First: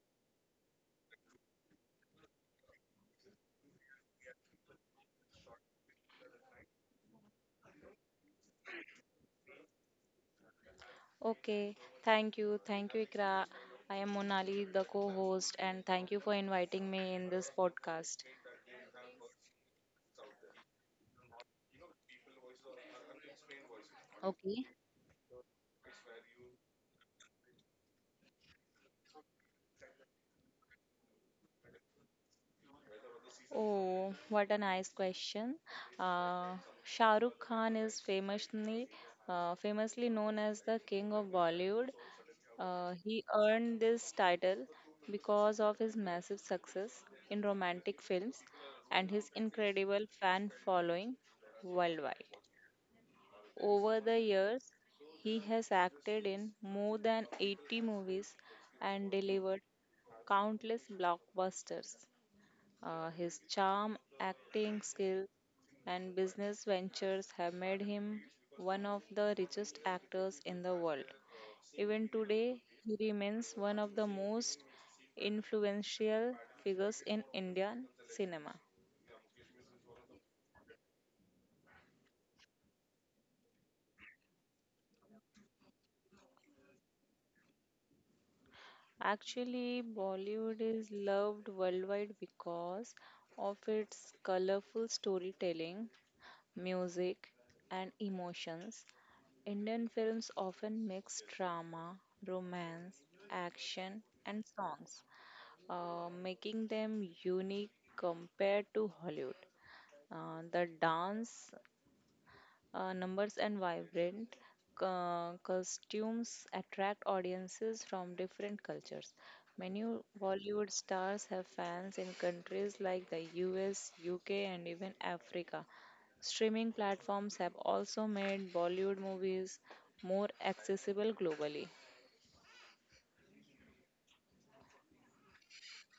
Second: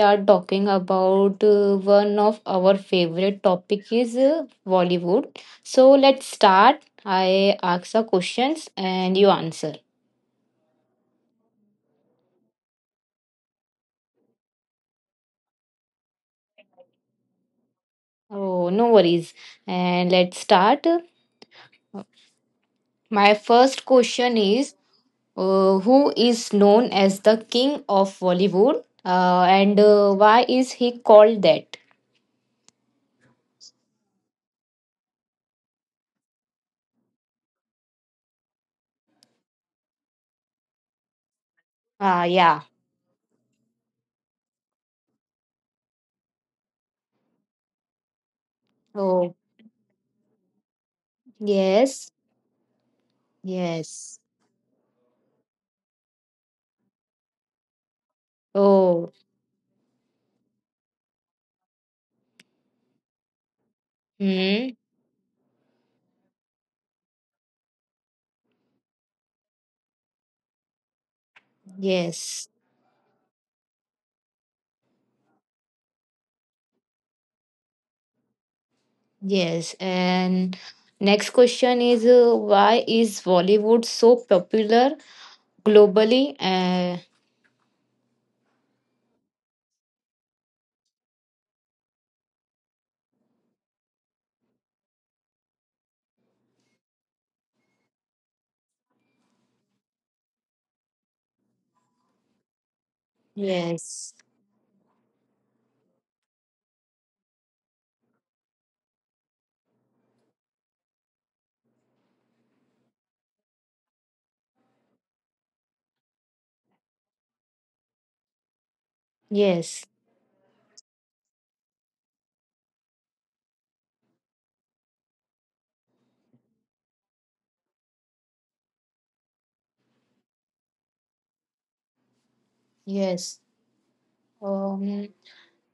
are talking about one of our favorite topic is Bollywood. So let's start. I ask the questions and you answer. Okay, thank you. Thank you, Ikra. I am Monali, the co host, and thank you for inviting me in this podcast. Oh, no worries. And let's start. My first question Okay. is who is known as the king of Bollywood and why is he called that? Oh, what a nice question. Uh, Shah Rukh Khan is famously known as the King of Bollywood. Ah, yeah. He earned this title because of his massive success in romantic films and his Oh, incredible fan following worldwide. yes. Over the Yes. years, he has acted in more than 80 movies and Oh, delivered countless blockbusters. His charm, acting hmm. skill, and business ventures have made him one of the richest actors in the world. Even today, Yes, he remains one of the most influential figures in Indian cinema. yes. And next question is why is Bollywood so popular globally? Actually, Bollywood is loved worldwide because of its colorful storytelling, music, and emotions. Indian films often mix drama, romance, action, Yes, and songs, making them unique compared to Hollywood. The dance numbers and vibrant costumes attract audiences from different cultures. Many yes, Bollywood stars have fans in countries like the US, UK, and even Africa. Streaming platforms have also made Bollywood movies more accessible globally. yes. Um,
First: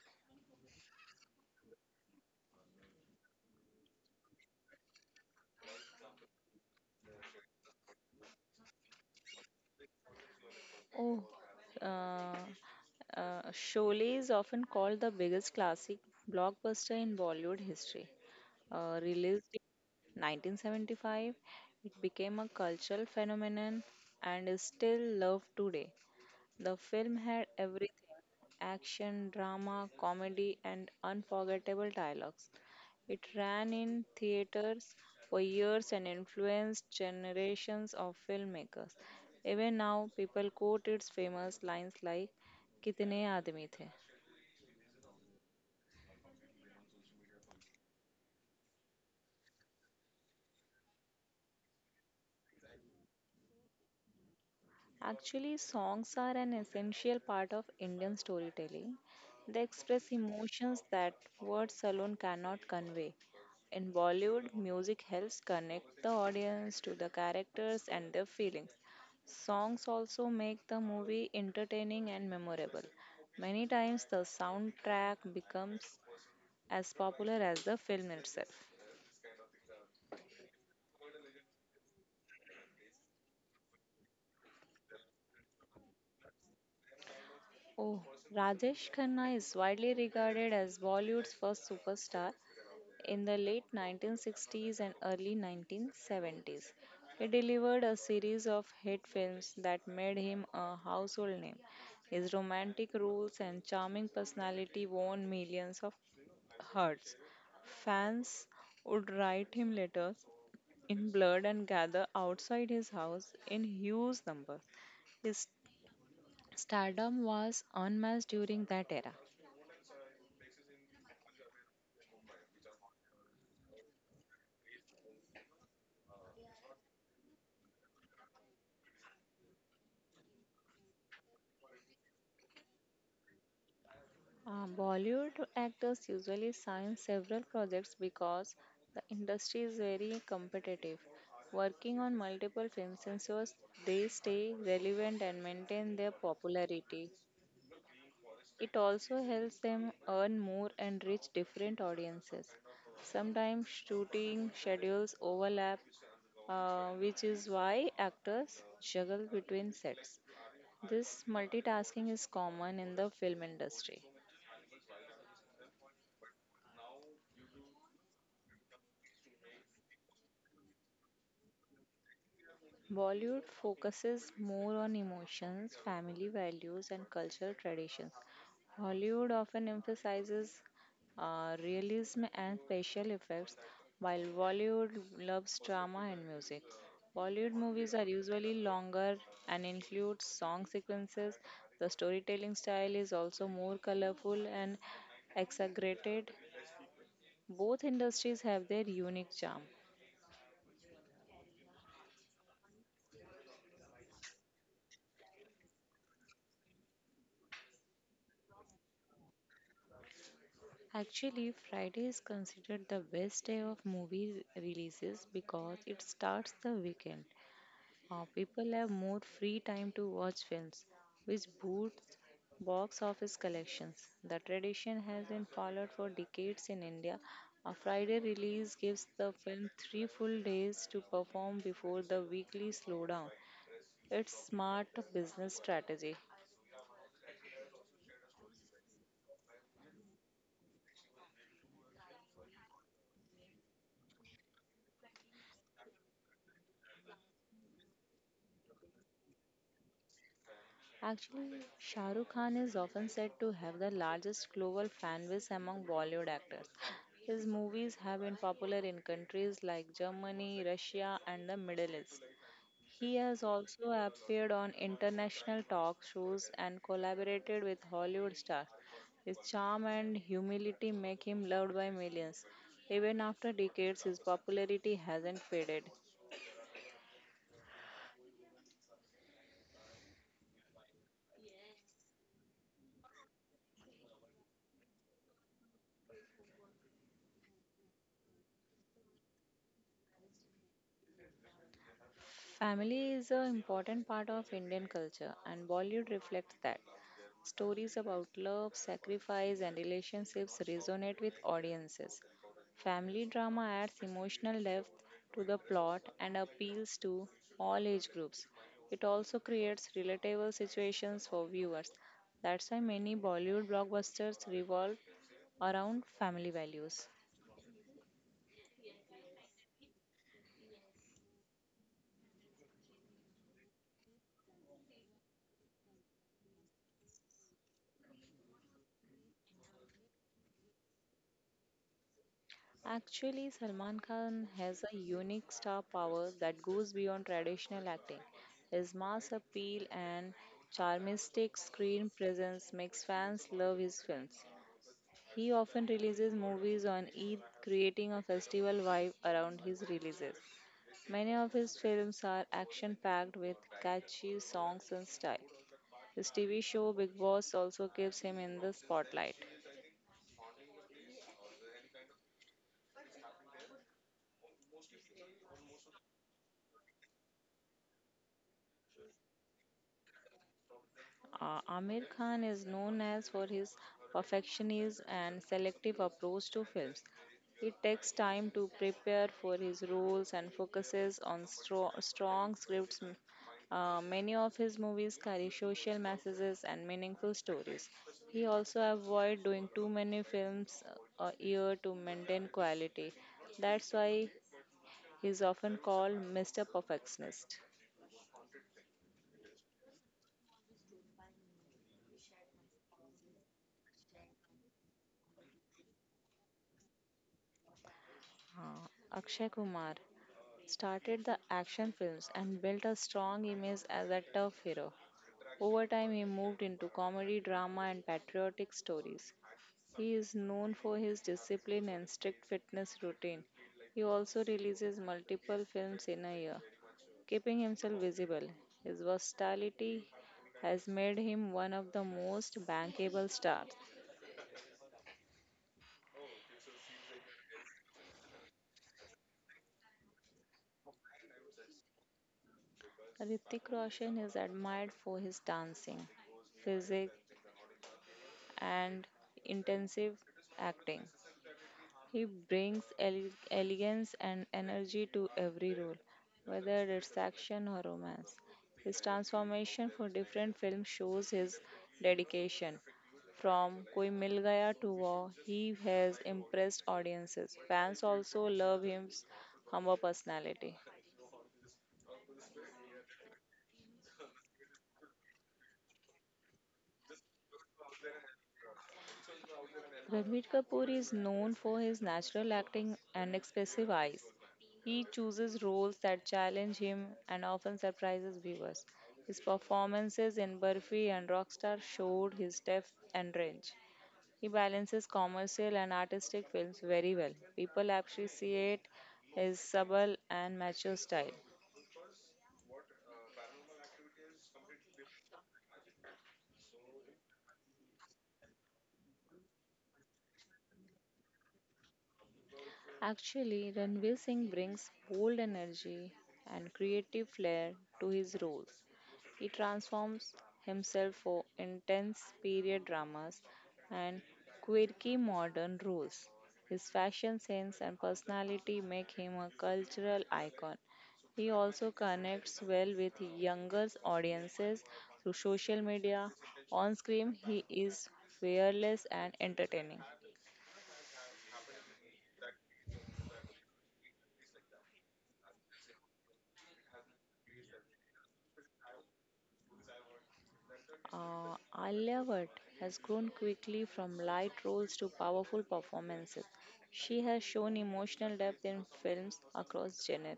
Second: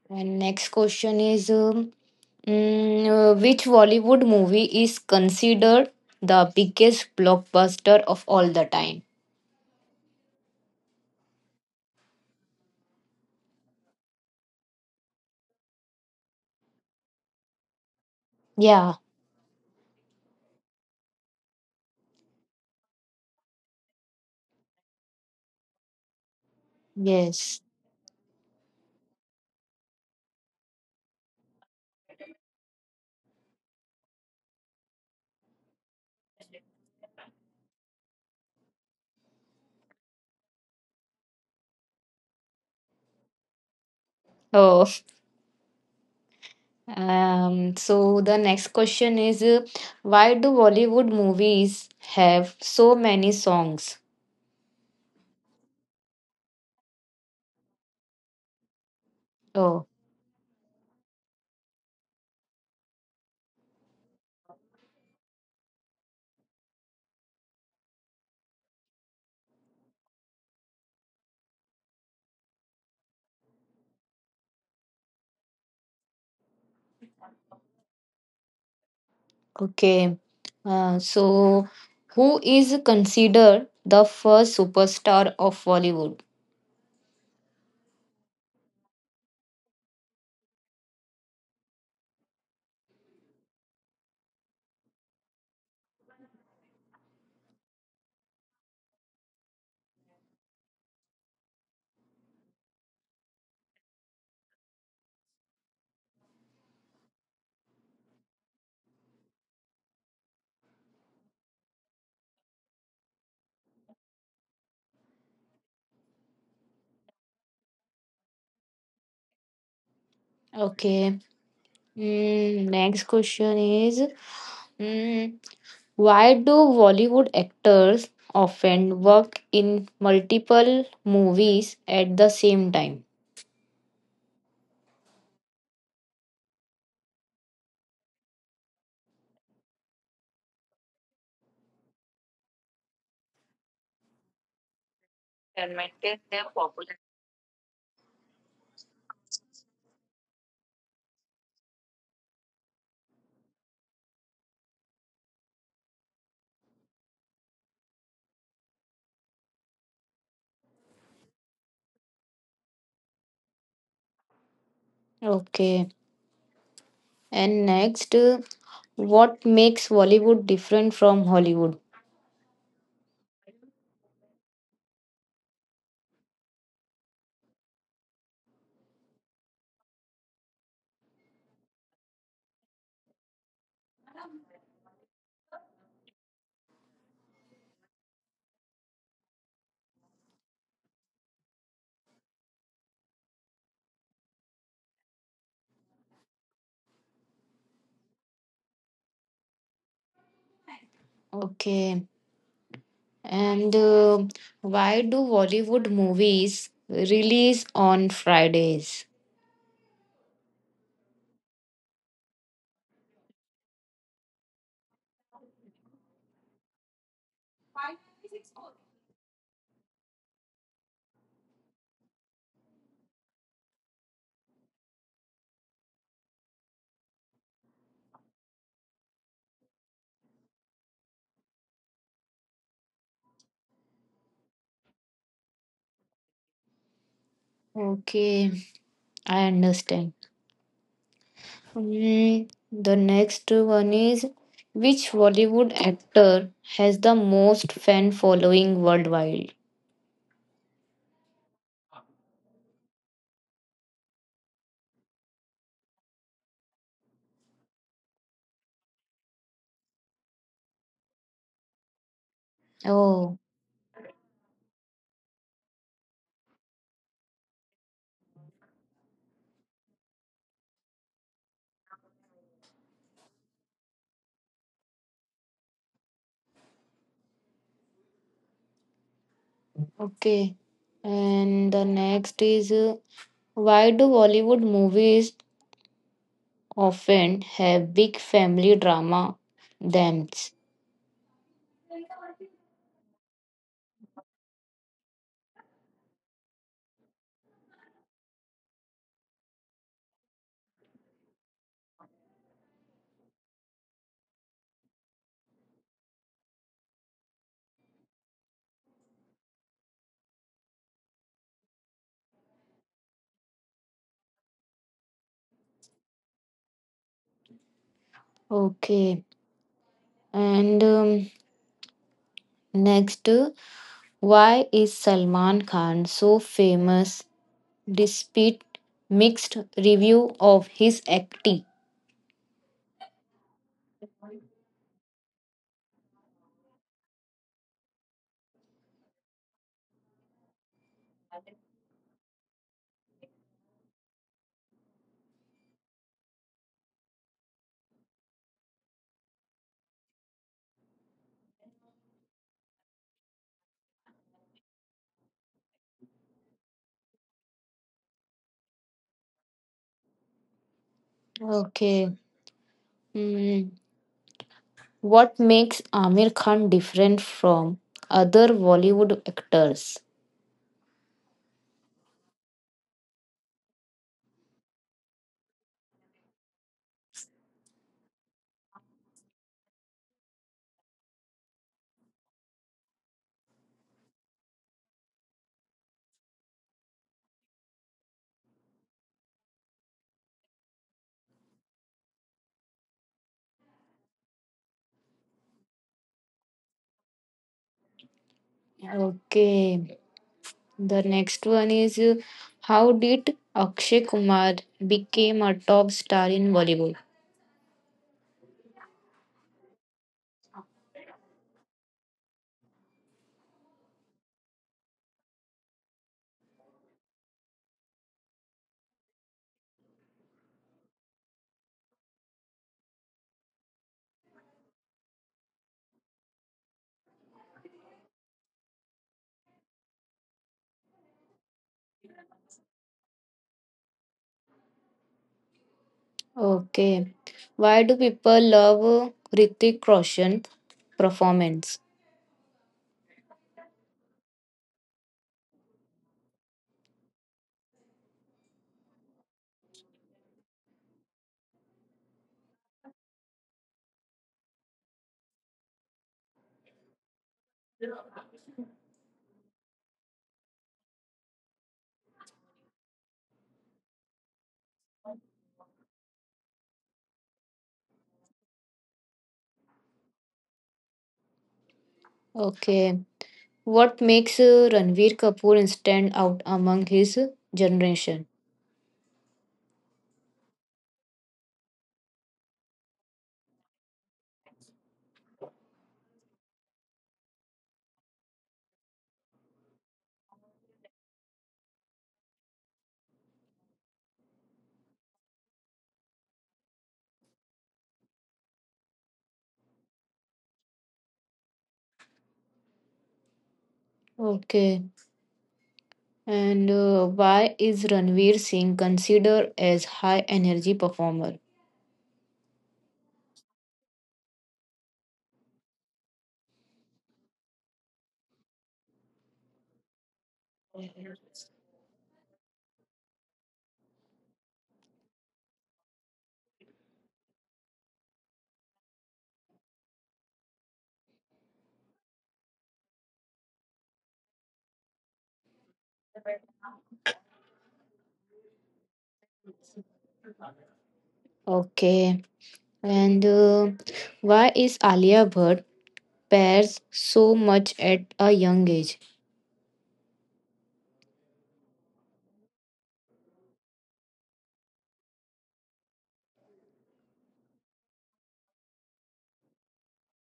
and next question is which Bollywood movie is considered the biggest blockbuster of all the time? Oh, uh, Sholay is often called the biggest classic blockbuster in Bollywood history. Yeah, Released in 1975, it became a cultural phenomenon and is still loved today. The film had yes. everything action, drama, comedy, and unforgettable dialogues. It ran in theaters for years and influenced generations of filmmakers. Even now, people quote its famous lines like Kitne aadmi the? Oh. So the next question is why do Bollywood movies have so many songs? Actually, songs are an essential part of Indian storytelling. They Oh, express emotions that words alone cannot convey. In Bollywood, music helps connect the audience to the characters and their feelings. Songs also make the movie entertaining and memorable. Many times, the soundtrack becomes as popular as the film itself. okay. So who is considered the first superstar of Bollywood? Oh, Rajesh Khanna is widely regarded as Bollywood's first superstar. In the late 1960s and early 1970s, he delivered a series of hit films that made him a household name. His romantic roles and charming personality won millions of hearts. Fans would write him letters in blood and gather outside his house in huge numbers. His stardom was unmatched during that era. Okay. Next question is mm, why do Bollywood actors often work in multiple movies at the same time? Bollywood actors usually sign several projects because the industry is very competitive. Working on multiple films ensures they stay relevant and maintain their popularity. It also helps them earn more and reach different audiences. Sometimes shooting schedules overlap, which is why actors juggle between sets. This multitasking is common in the film industry. Okay. And next, what makes Bollywood different from Hollywood? Bollywood focuses more on emotions, family values, and cultural traditions. Hollywood often emphasizes realism and special effects, while Bollywood loves drama and music. Bollywood movies are usually longer and include song sequences. The storytelling style is also more colorful and exaggerated. Both industries have their unique charm. Okay. And why do Bollywood movies release on Fridays? Actually, Friday is considered the best day of movie releases because it starts the weekend. People have more free time to watch films, which boosts box office collections. The tradition has been followed for decades in India. A Friday release gives the film three full days to perform before the weekly slowdown. It's smart business strategy. Okay, I understand. Hmm, the next one is which Bollywood actor has the most fan following worldwide? Actually, Shah Rukh Khan is often said to have the largest global fan base among Bollywood actors. His movies have been popular in countries like Germany, Russia, and the Middle East. He has Oh, also appeared on international talk shows and collaborated with Hollywood stars. His charm and humility make him loved by millions. Even after decades, his popularity hasn't faded. okay. And the next is why do Bollywood movies often have big family drama themes. Family is an important part of Indian culture, and Bollywood reflects that. Stories about love, sacrifice, and relationships resonate with audiences. Family drama adds emotional depth to the plot and appeals to all age groups. It also creates relatable situations for viewers. That's why many Bollywood blockbusters revolve around family values. Okay, and next, why is Salman Khan so famous despite mixed review of his acting? Actually, Salman Khan has a unique star power that goes beyond traditional acting. His mass appeal and charmistic screen presence makes fans love his films. He often releases movies on Eid, creating a festival vibe around his releases. Many of his films are action packed with catchy songs and style. His TV show Big Boss also keeps him in the spotlight. Okay, hmm, what makes Amir Khan different from other Bollywood actors? Amir Khan is known as for his perfectionism and selective approach to films. He takes time to prepare for his roles and focuses on strong scripts. Many of his movies carry social messages and meaningful stories. He also avoids doing too many films a year to maintain quality. That's why he is often called Mr. Perfectionist. Okay, the next one is how did Akshay Kumar became a top star in Bollywood? Uh, Akshay Kumar started the action films and built a strong image as a tough hero. Over time, he moved into comedy, drama, and patriotic stories. He is known for his discipline and strict fitness routine. He also releases multiple films in a year, keeping himself visible. His versatility has made him one of the most bankable stars. Okay. Why do people love Hrithik Roshan performance? Hrithik Roshan is admired for his dancing, physique, and intensive acting. He brings elegance and energy to every role, whether it's action or romance. His transformation for different films shows his dedication. From Koi Mil Gaya to Wow, he has impressed audiences. Fans also love his humble personality. Okay. What makes Ranveer Kapoor stand out among his generation? Ranbir Kapoor is known for his natural acting and expressive eyes. He chooses roles that challenge him and often surprises viewers. His performances in Burfi and Rockstar showed his depth and range. He balances commercial and artistic films very well. People appreciate his subtle and mature style. Okay. And why is Ranveer Singh considered as high energy performer? Actually, Ranveer Singh brings bold energy and creative flair to his roles. He transforms himself for intense period dramas and quirky modern roles. His fashion sense and personality make him a cultural icon. He also connects well with younger audiences through social media. On screen, he is fearless and entertaining. Okay. And why is Alia Bhatt pairs so much at a young age? Alia Bhatt has grown quickly from light roles to powerful performances. She has shown emotional depth in films across genres.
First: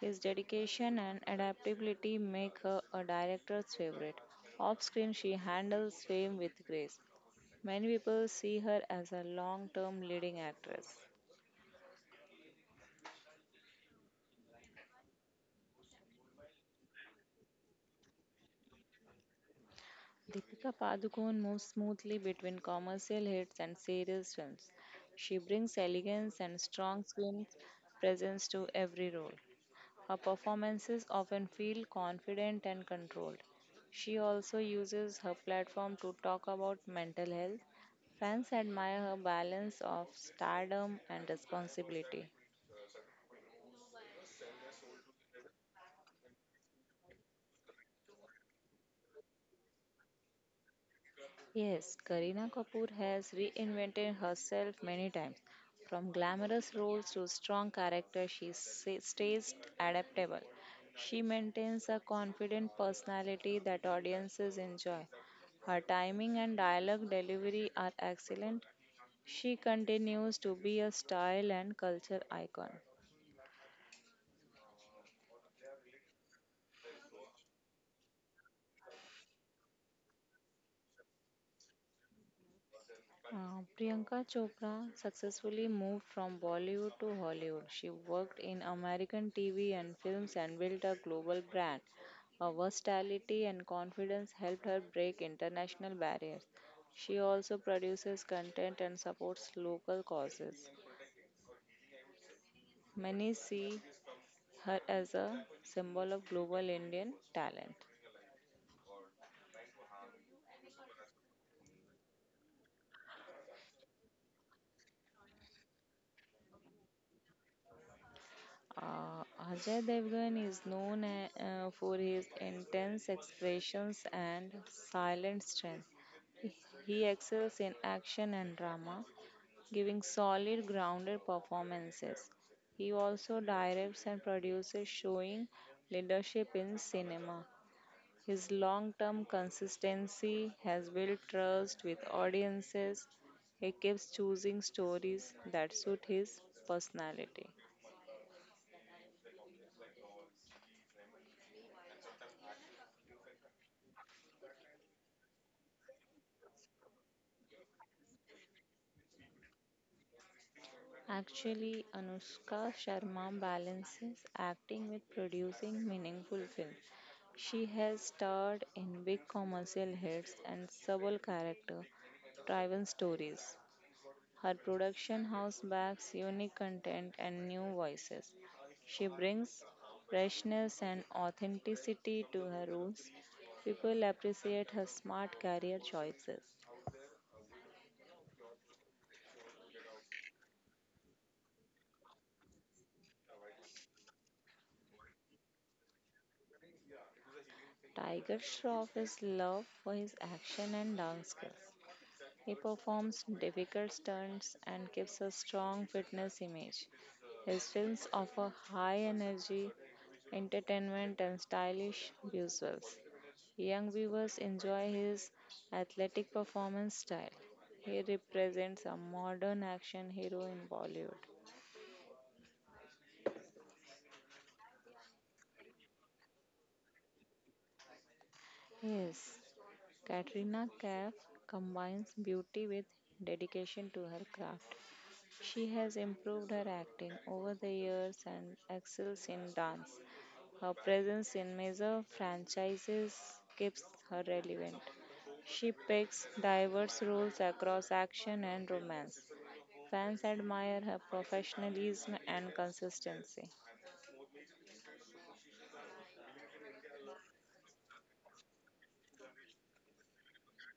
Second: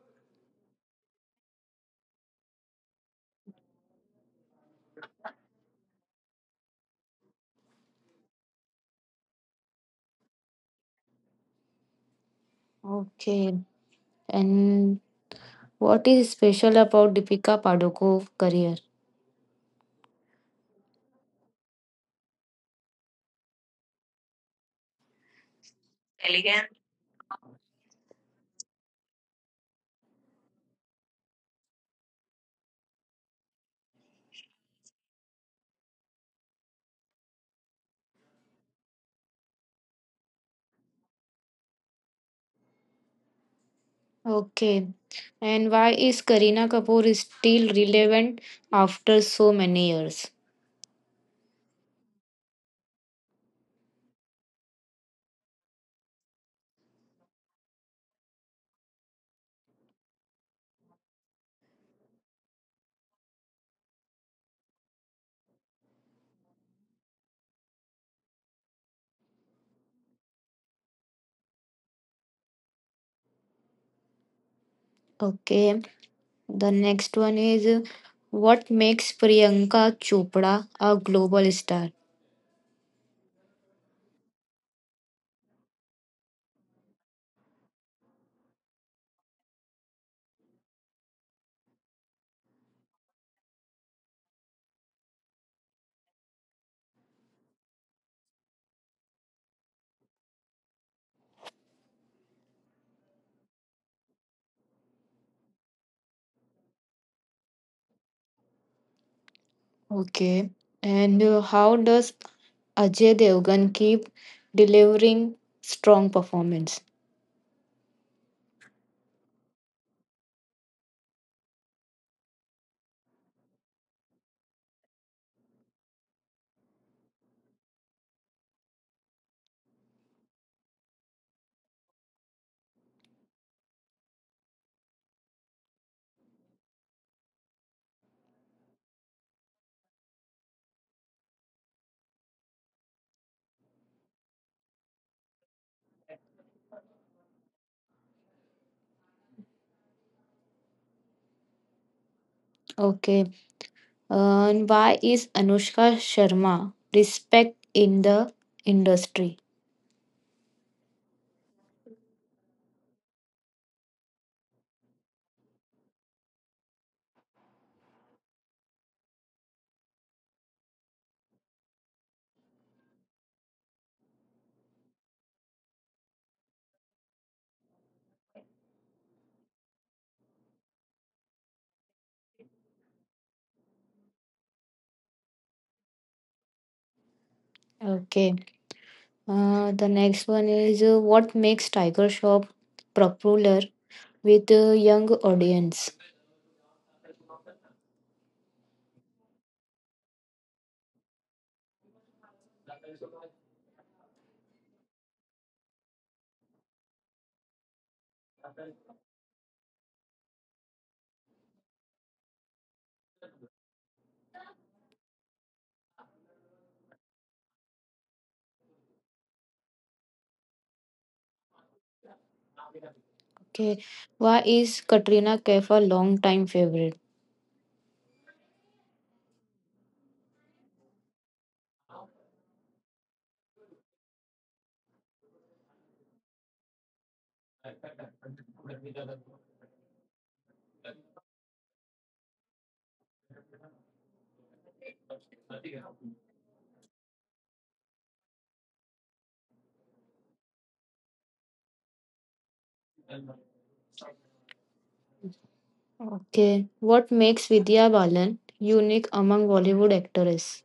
His dedication and adaptability make her a director's favorite. Off screen, she handles fame with grace. Many people see her as a long term leading actress. Okay. And what is special about Deepika Padukone's career? Deepika Padukone moves smoothly between commercial hits and serious films. She brings elegance and strong screen presence to every role. Her performances often feel confident and controlled. She also uses her platform to talk about mental health. Fans admire her balance of stardom and responsibility. Okay. And why is Kareena Kapoor still relevant after so many years? Yes, Kareena Kapoor has reinvented herself many times. From glamorous roles to strong character, she stays adaptable. She maintains a confident personality that audiences enjoy. Her timing and dialogue delivery are excellent. She continues to be a style and culture icon. Okay. The next one is what makes Priyanka Chopra a global star? Priyanka Chopra successfully moved from Bollywood to Hollywood. She worked in American TV and films and built a global brand. Her versatility and confidence helped her break international barriers. She also produces content and supports local causes. Many see her as a symbol of global Indian talent. Okay. And how does Ajay Devgan keep delivering strong performance? Uh, Ajay Devgan is known for his intense expressions and silent strength. He excels in action and drama, giving solid, grounded performances. He also directs and produces, showing leadership in cinema. His long term consistency has built trust with audiences. He keeps choosing stories that suit his personality. Okay. And why is Anushka Sharma respect in the industry? Actually, Anushka Sharma balances acting with producing meaningful films. She has starred in big commercial hits and subtle character driven stories. Her production house backs unique content and new voices. She brings freshness and authenticity to her roles. People appreciate her smart career choices. Okay. The next one is what makes Tiger Shop popular with a young audience? Tiger Shroff is loved for his action and dance skills. He performs difficult stunts and gives a strong fitness image. His films offer high energy, entertainment, and stylish visuals. Young viewers enjoy his athletic performance style. He represents a modern action hero in Bollywood. Okay, why is Katrina Kaif a long-time favorite? Yes, Katrina Kaif combines beauty with dedication to her craft. She has improved her acting over the years and excels in dance. Her presence in major franchises keeps her relevant. She picks diverse roles across action and romance. Fans admire her professionalism and consistency. Okay, what makes Vidya Balan unique among Bollywood actresses?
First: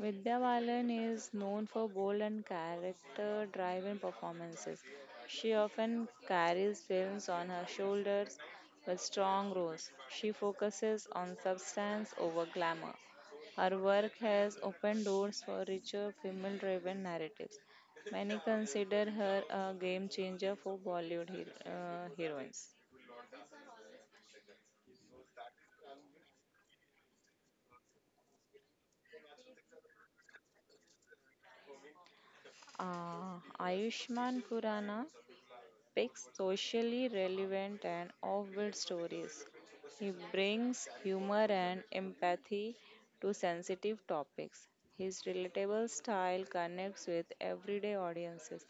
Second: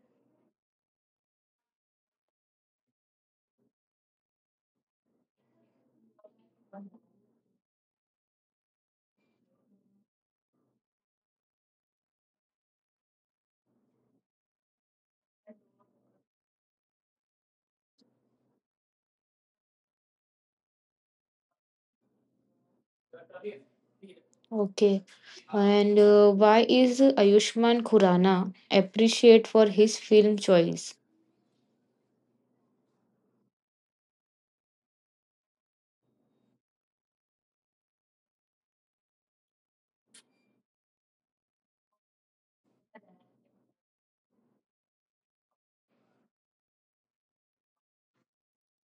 Vidya Balan is known for bold and character driven performances. She often carries films on her shoulders with strong roles. She focuses on substance over glamour. Her work has opened doors for richer female driven narratives. Many consider her a game changer for Bollywood heroines. Okay, and why is Ayushman Khurrana appreciated for his film choice? Ayushman Khurrana picks socially relevant and offbeat stories. He brings humor and empathy to sensitive topics. His relatable style connects with everyday audiences.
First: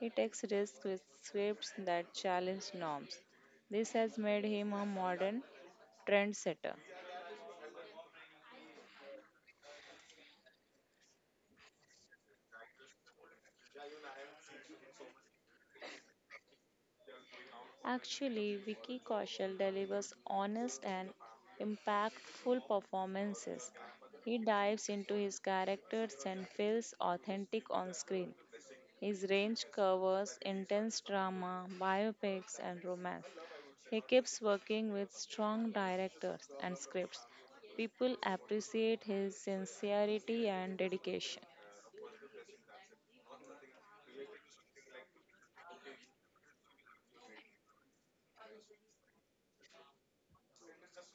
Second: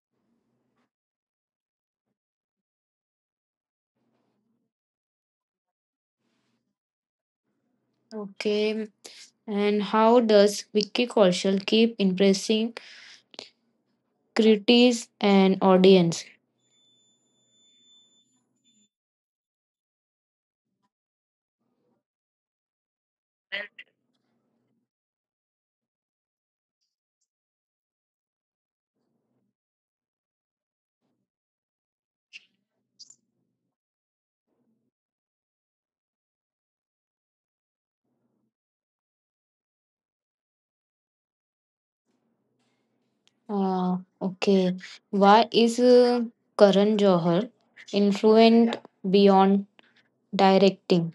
He takes risks with scripts that challenge norms. This has made him a modern trendsetter. Okay, and how does Vicky Kaushal keep impressing critics and audience? Actually, Vicky Kaushal delivers honest and impactful performances. He dives into his characters and feels authentic on screen. His range covers intense drama, biopics, and romance. He keeps working with strong directors and scripts. People appreciate his sincerity and dedication. Okay. Why is Karan Johar influent beyond directing?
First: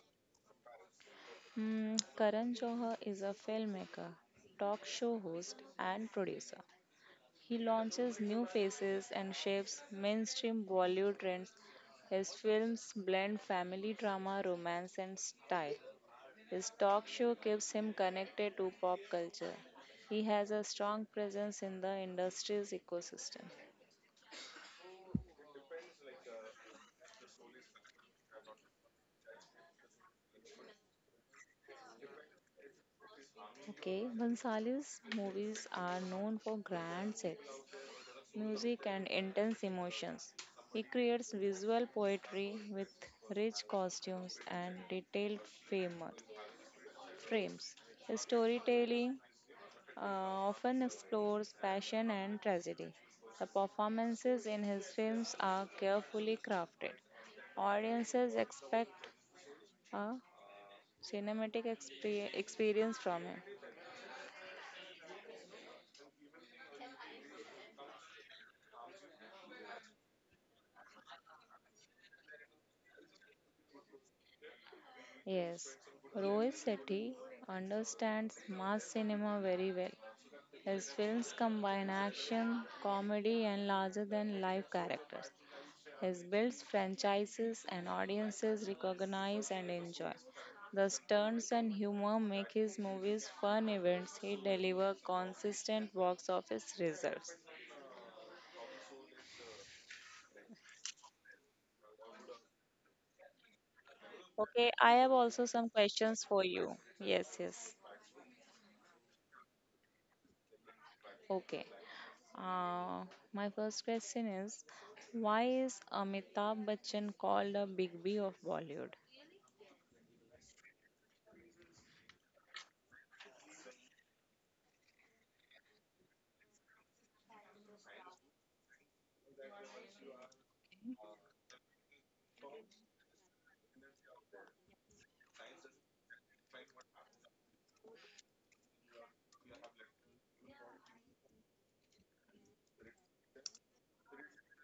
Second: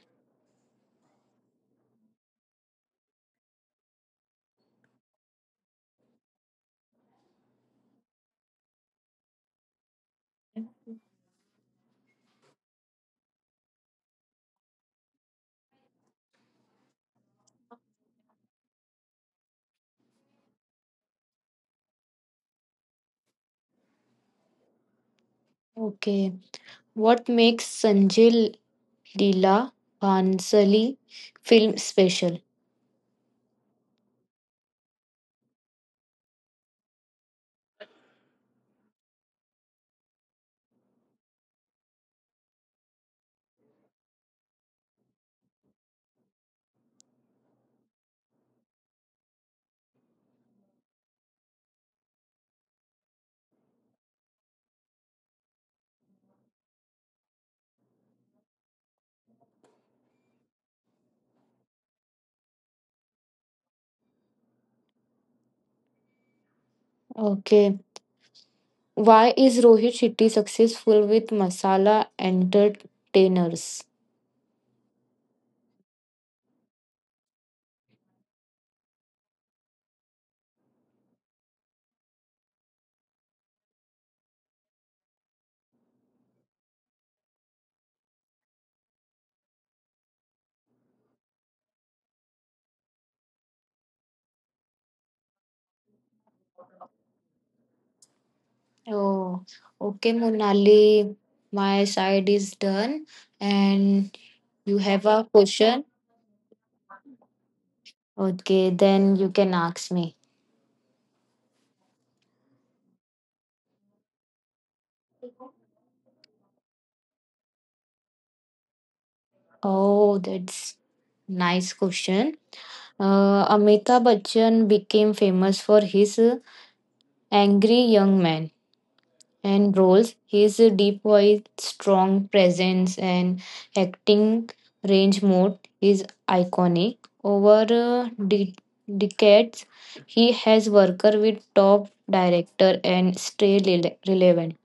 Karan Johar is a filmmaker, talk show host, and producer. He launches new faces and shapes mainstream Bollywood trends. His films blend family drama, romance, and style. His talk show keeps him connected to pop culture. He has a strong presence in the industry's ecosystem. Okay. What makes Sanjay Leela Bhansali film special? Okay, Bhansali's movies are known for grand sets, music, and intense emotions. He creates visual poetry with rich costumes and detailed famous frames. His storytelling uh, often explores passion and tragedy. The performances in his films are carefully crafted. Audiences expect a cinematic experience from him. Okay. Why is Rohit Shetty successful with Masala Entertainers? Yes, Rohit Sethi understands mass cinema very well. His films combine action, comedy, and larger than life characters. He builds franchises and audiences recognize and enjoy. The stunts and humor make his movies fun events. He deliver consistent box office results. Oh, okay, Monali. My side is done, and Okay, you I have have a also some question. questions for you. Yes, yes. Okay, then you can ask me. Okay. Uh, my first question is, why is Amitabh Bachchan called a Big B of Bollywood? Oh, that's nice question. Amitabh Bachchan became famous for his angry young man and roles. His deep voice, strong presence, and acting range mode is iconic. Over decades, he has worked with top director and stay relevant.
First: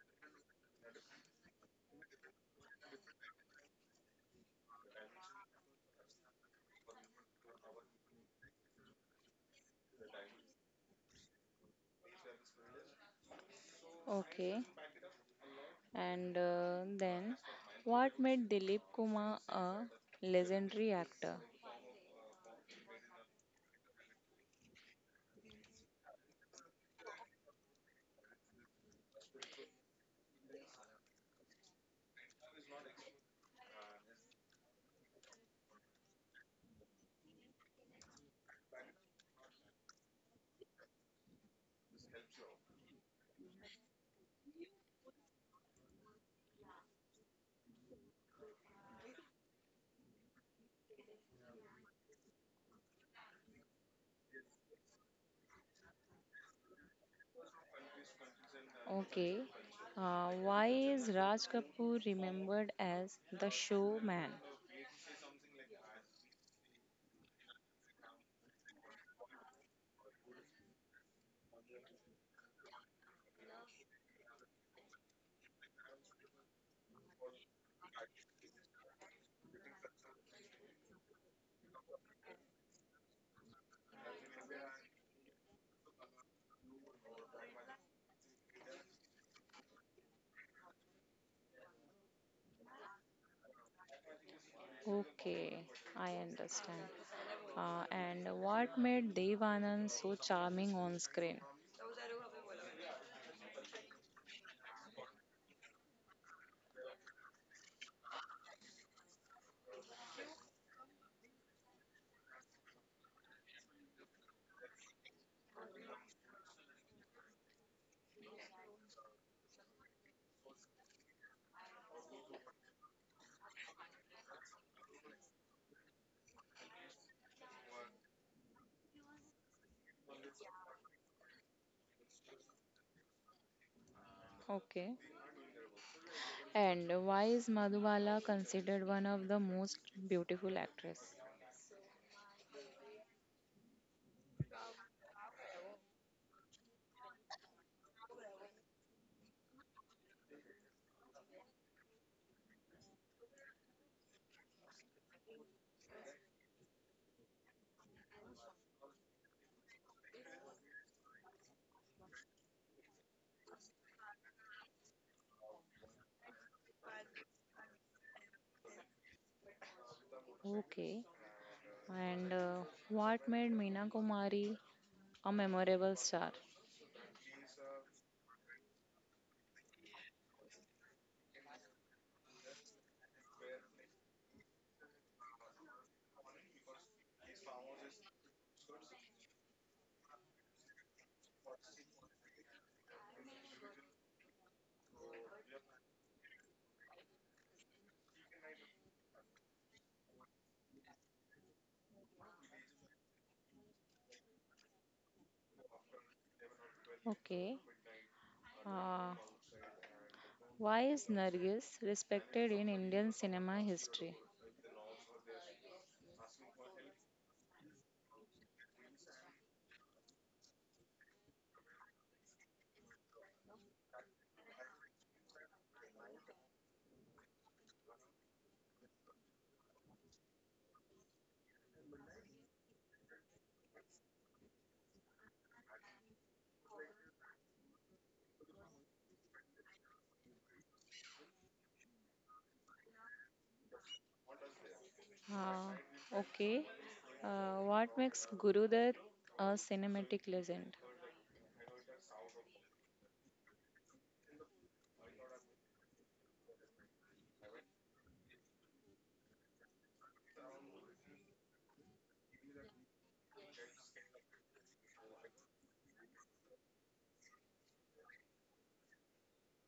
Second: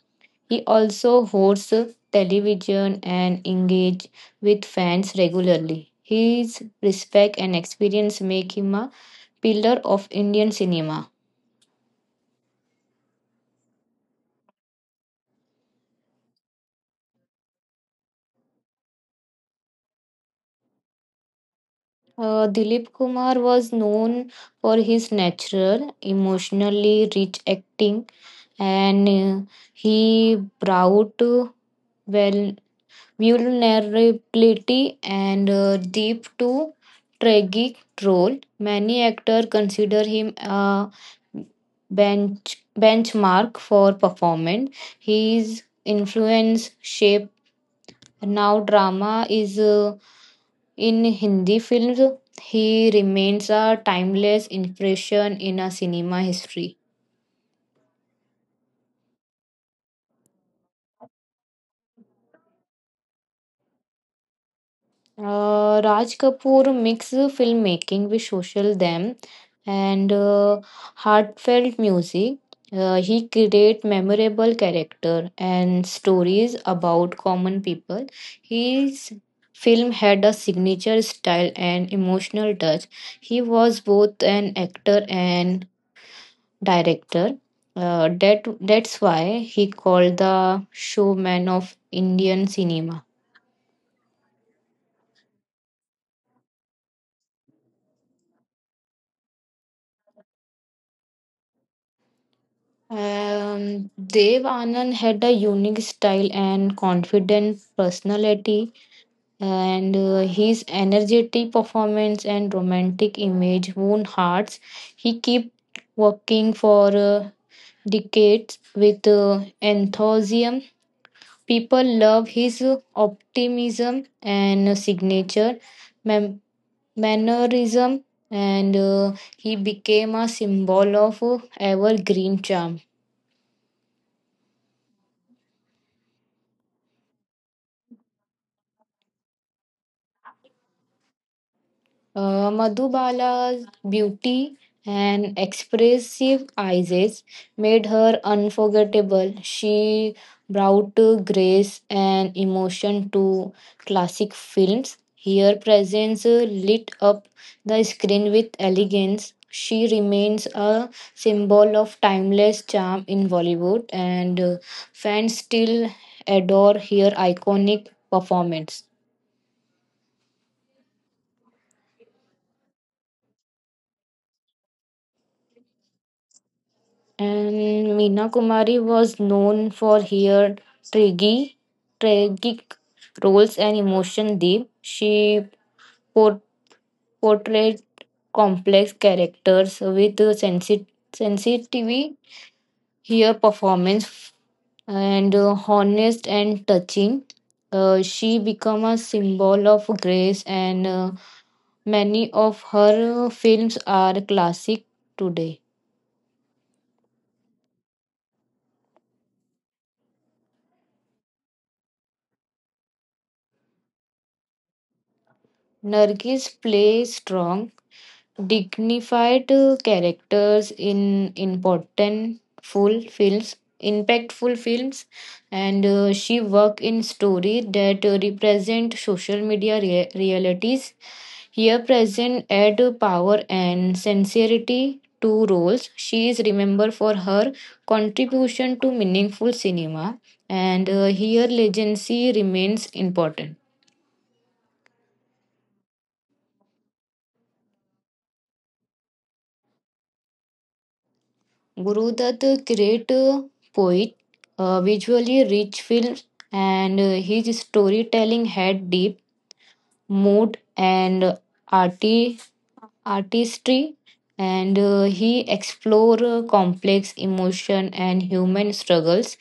He also hosts television and engages with fans regularly. His respect and experience make him a pillar of Indian cinema. Okay. And then, what made Dilip Kumar a legendary actor? Dilip Kumar was known for his natural, emotionally rich acting, and he brought well vulnerability and deep to tragic role. Many actors consider him a benchmark for performance. His influence shaped now drama is in Hindi films. He remains a timeless impression in a cinema history. Okay. Why is Raj Kapoor remembered as the showman? Raj Kapoor mixed filmmaking with social them and heartfelt music. He create memorable character and stories about common people. His film had a signature style and emotional touch. He was both an actor and director. That's why he called the showman of Indian cinema. Okay, I understand. And what made Dev Anand so charming on screen? Um, Dev Anand had a unique style and confident personality, and his energetic performance and romantic image won hearts. He kept working for decades with enthusiasm. People love his optimism and signature man- mannerism, and he became a symbol of evergreen charm. Okay. And why is Madhubala considered one of the most beautiful actress? Madhubala's beauty and expressive eyes made her unforgettable. She brought grace and emotion to classic films. Her presence lit up the screen with elegance. She remains a symbol of timeless charm in Bollywood, and fans still adore her iconic performance. Okay. And what made Meena Kumari a memorable star? And Meena Kumari was known for her tragic, tragic roles and emotion deep. She por- portrayed complex characters with sensitivity. Her performance and honest and touching. She became a symbol of grace, and many of her films are classic today. Okay. Uh, why is Nargis respected in Indian cinema history? Nargis plays strong, dignified characters in impactful films, and she work in story that represent social media realities. Here present add power and sincerity to roles. She is remembered for her contribution to meaningful cinema, and here legacy remains important. Okay. What makes Gurudat a cinematic legend? Gurudutt, great poet, visually rich films, and his storytelling had deep mood and arti- artistry, and he explored complex emotion and human struggles.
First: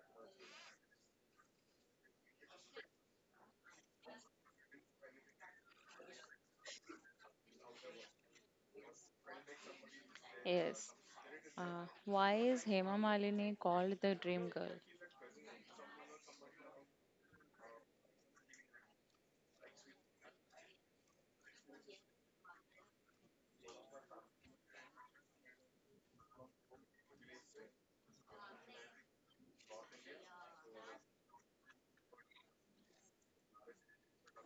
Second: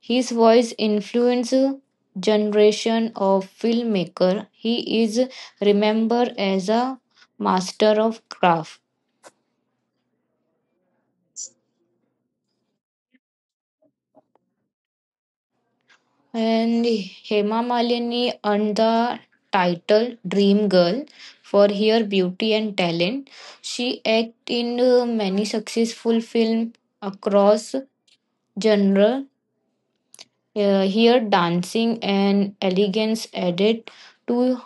His voice influenced generation of filmmaker. He is remembered as a master of craft. Yes. Why is Hema Malini called the dream girl? And Hema Malini earned the title Dream Girl for her beauty and talent. She acted in many successful films across genre. Her dancing and elegance added to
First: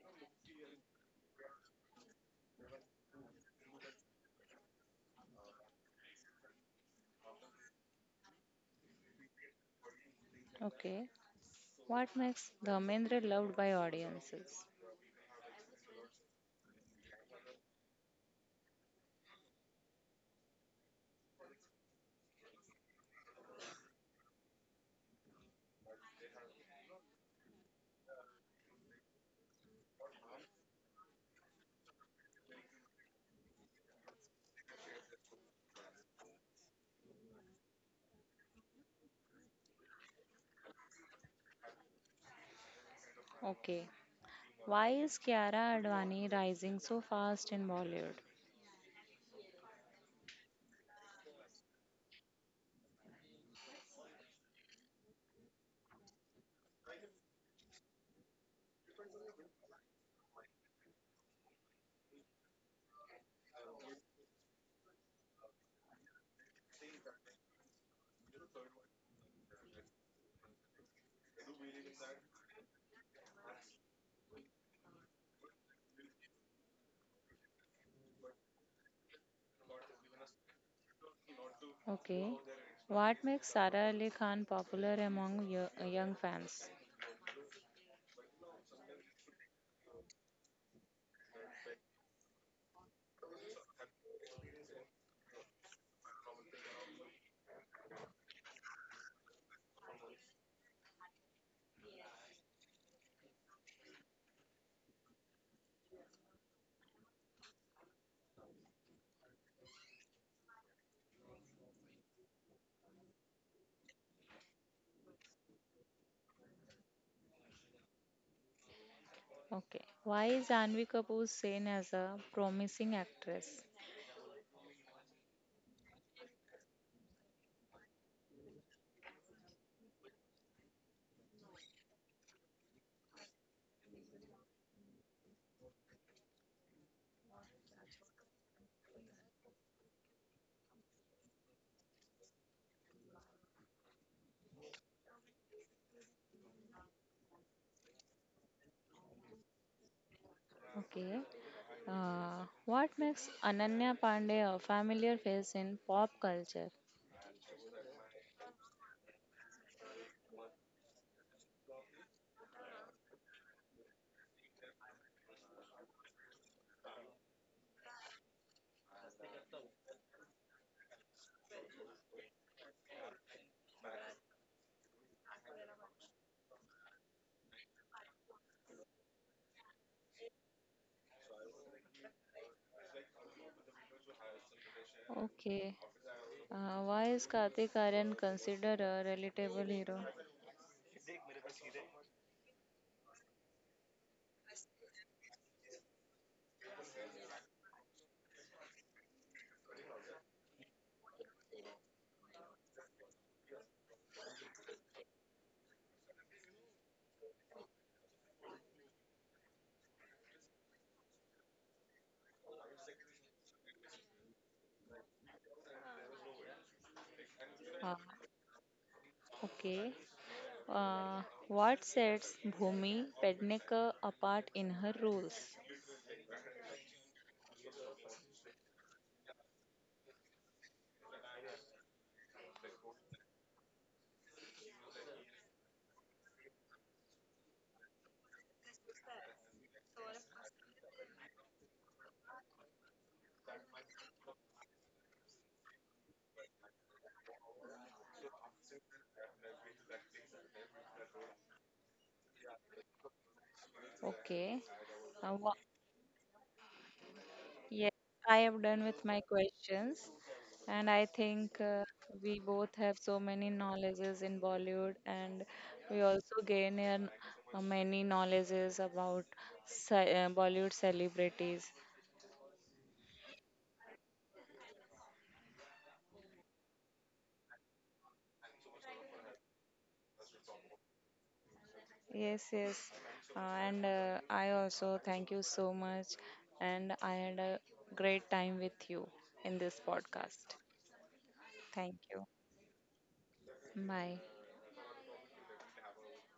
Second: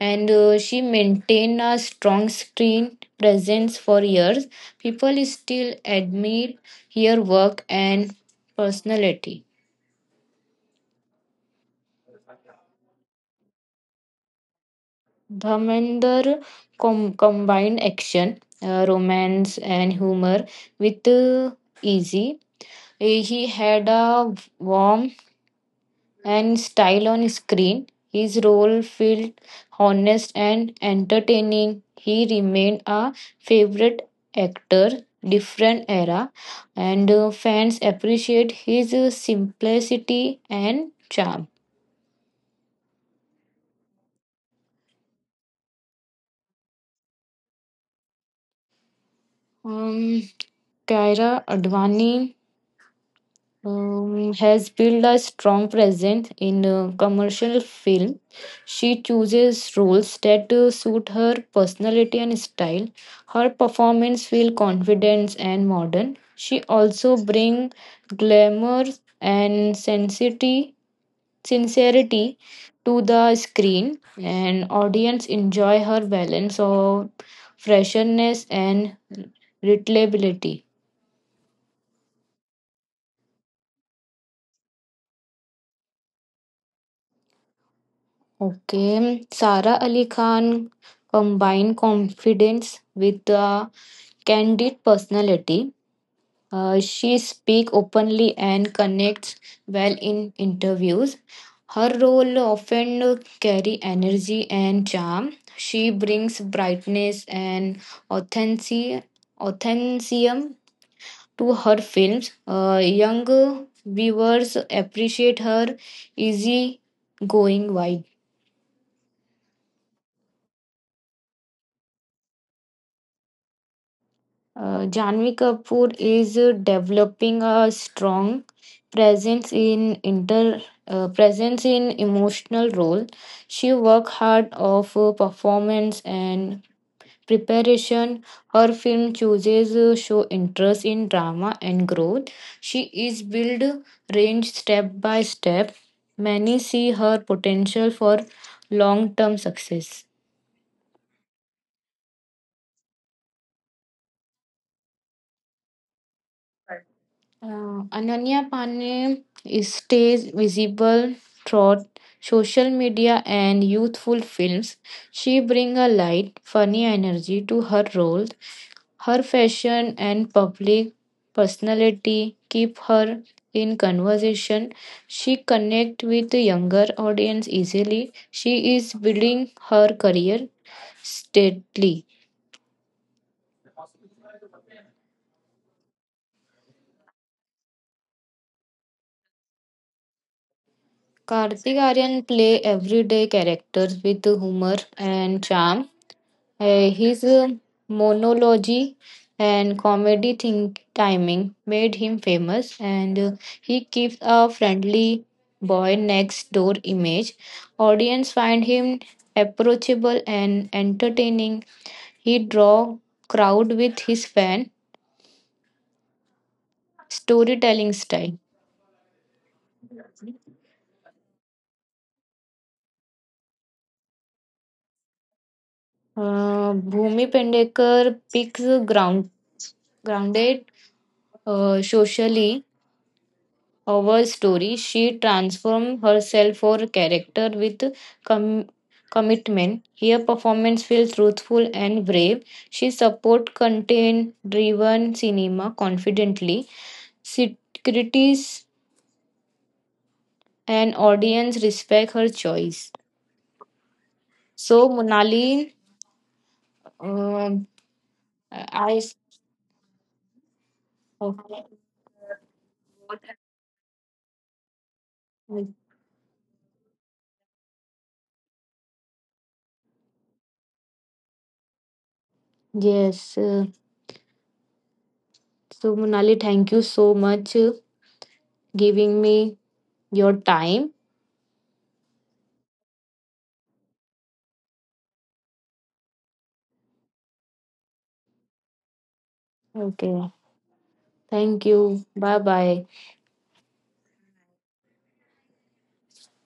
and she maintained a strong screen presence for years. People still admire her work and personality. Okay. What makes Dharmendra loved by audiences? Dharmender combined action, romance, and humor with easy. He had a warm and style on screen. His role felt honest and entertaining. He remained a favorite actor, different era, and fans appreciate his simplicity and charm. Okay. Why is Kiara Advani rising so fast in Bollywood? Um, Kaira Advani has built a strong presence in commercial film. She chooses roles that suit her personality and style. Her performance feel confident and modern. She also bring glamour and sincerity to the screen, and audience enjoy her balance of freshness and relatability. Okay. What makes Sara Ali Khan popular among young fans? Okay, Sara Ali Khan combined confidence with a candid personality. She speaks openly and connects well in interviews. Her role often carry energy and charm. She brings brightness and authenticity authenticism to her films. Young viewers appreciate her easy going vibe. Okay. Why is Anvi Kapoor seen as a promising actress? Janvi Kapoor is developing a strong presence in inter presence in emotional role. She worked hard of performance and preparation. Her film chooses show interest in drama and growth. She is build range step by step. Many see her potential for long term success. Okay. What makes Ananya Pandey a familiar face in pop culture? Ananya Pane is stays visible throughout social media and youthful films. She brings a light, funny energy to her roles. Her fashion and public personality keep her in conversation. She connect with the younger audience easily. She is building her career steadily. Okay. Why is Kartik Aryan considered a relatable hero? Karthik Aryan play everyday characters with humor and charm. His monology and comedy think timing made him famous, and he keeps a friendly boy next door image. Audience find him approachable and entertaining. He draw crowd with his fan storytelling Uh, style. okay. Uh, what sets Bhumi Pednekar apart in her roles? Bhumi Pendekar picks grounded socially our story, she transformed herself for character with com- commitment. Her performance feels truthful and brave. She support content-driven cinema confidently. Sit- Critics and audience respect her choice. Okay. So, Uh, wha- Monali, um, Yes, I am done I with my questions, and I think we both have so many knowledges in Bollywood, and we also gain in, many knowledges about Bollywood celebrities. yes. So, Monali, thank you so much giving me your time. Yes, yes, uh, and I also thank you so much, and I had a great time with you in this Okay. podcast. Thank Thank you. you. Bye bye. Bye.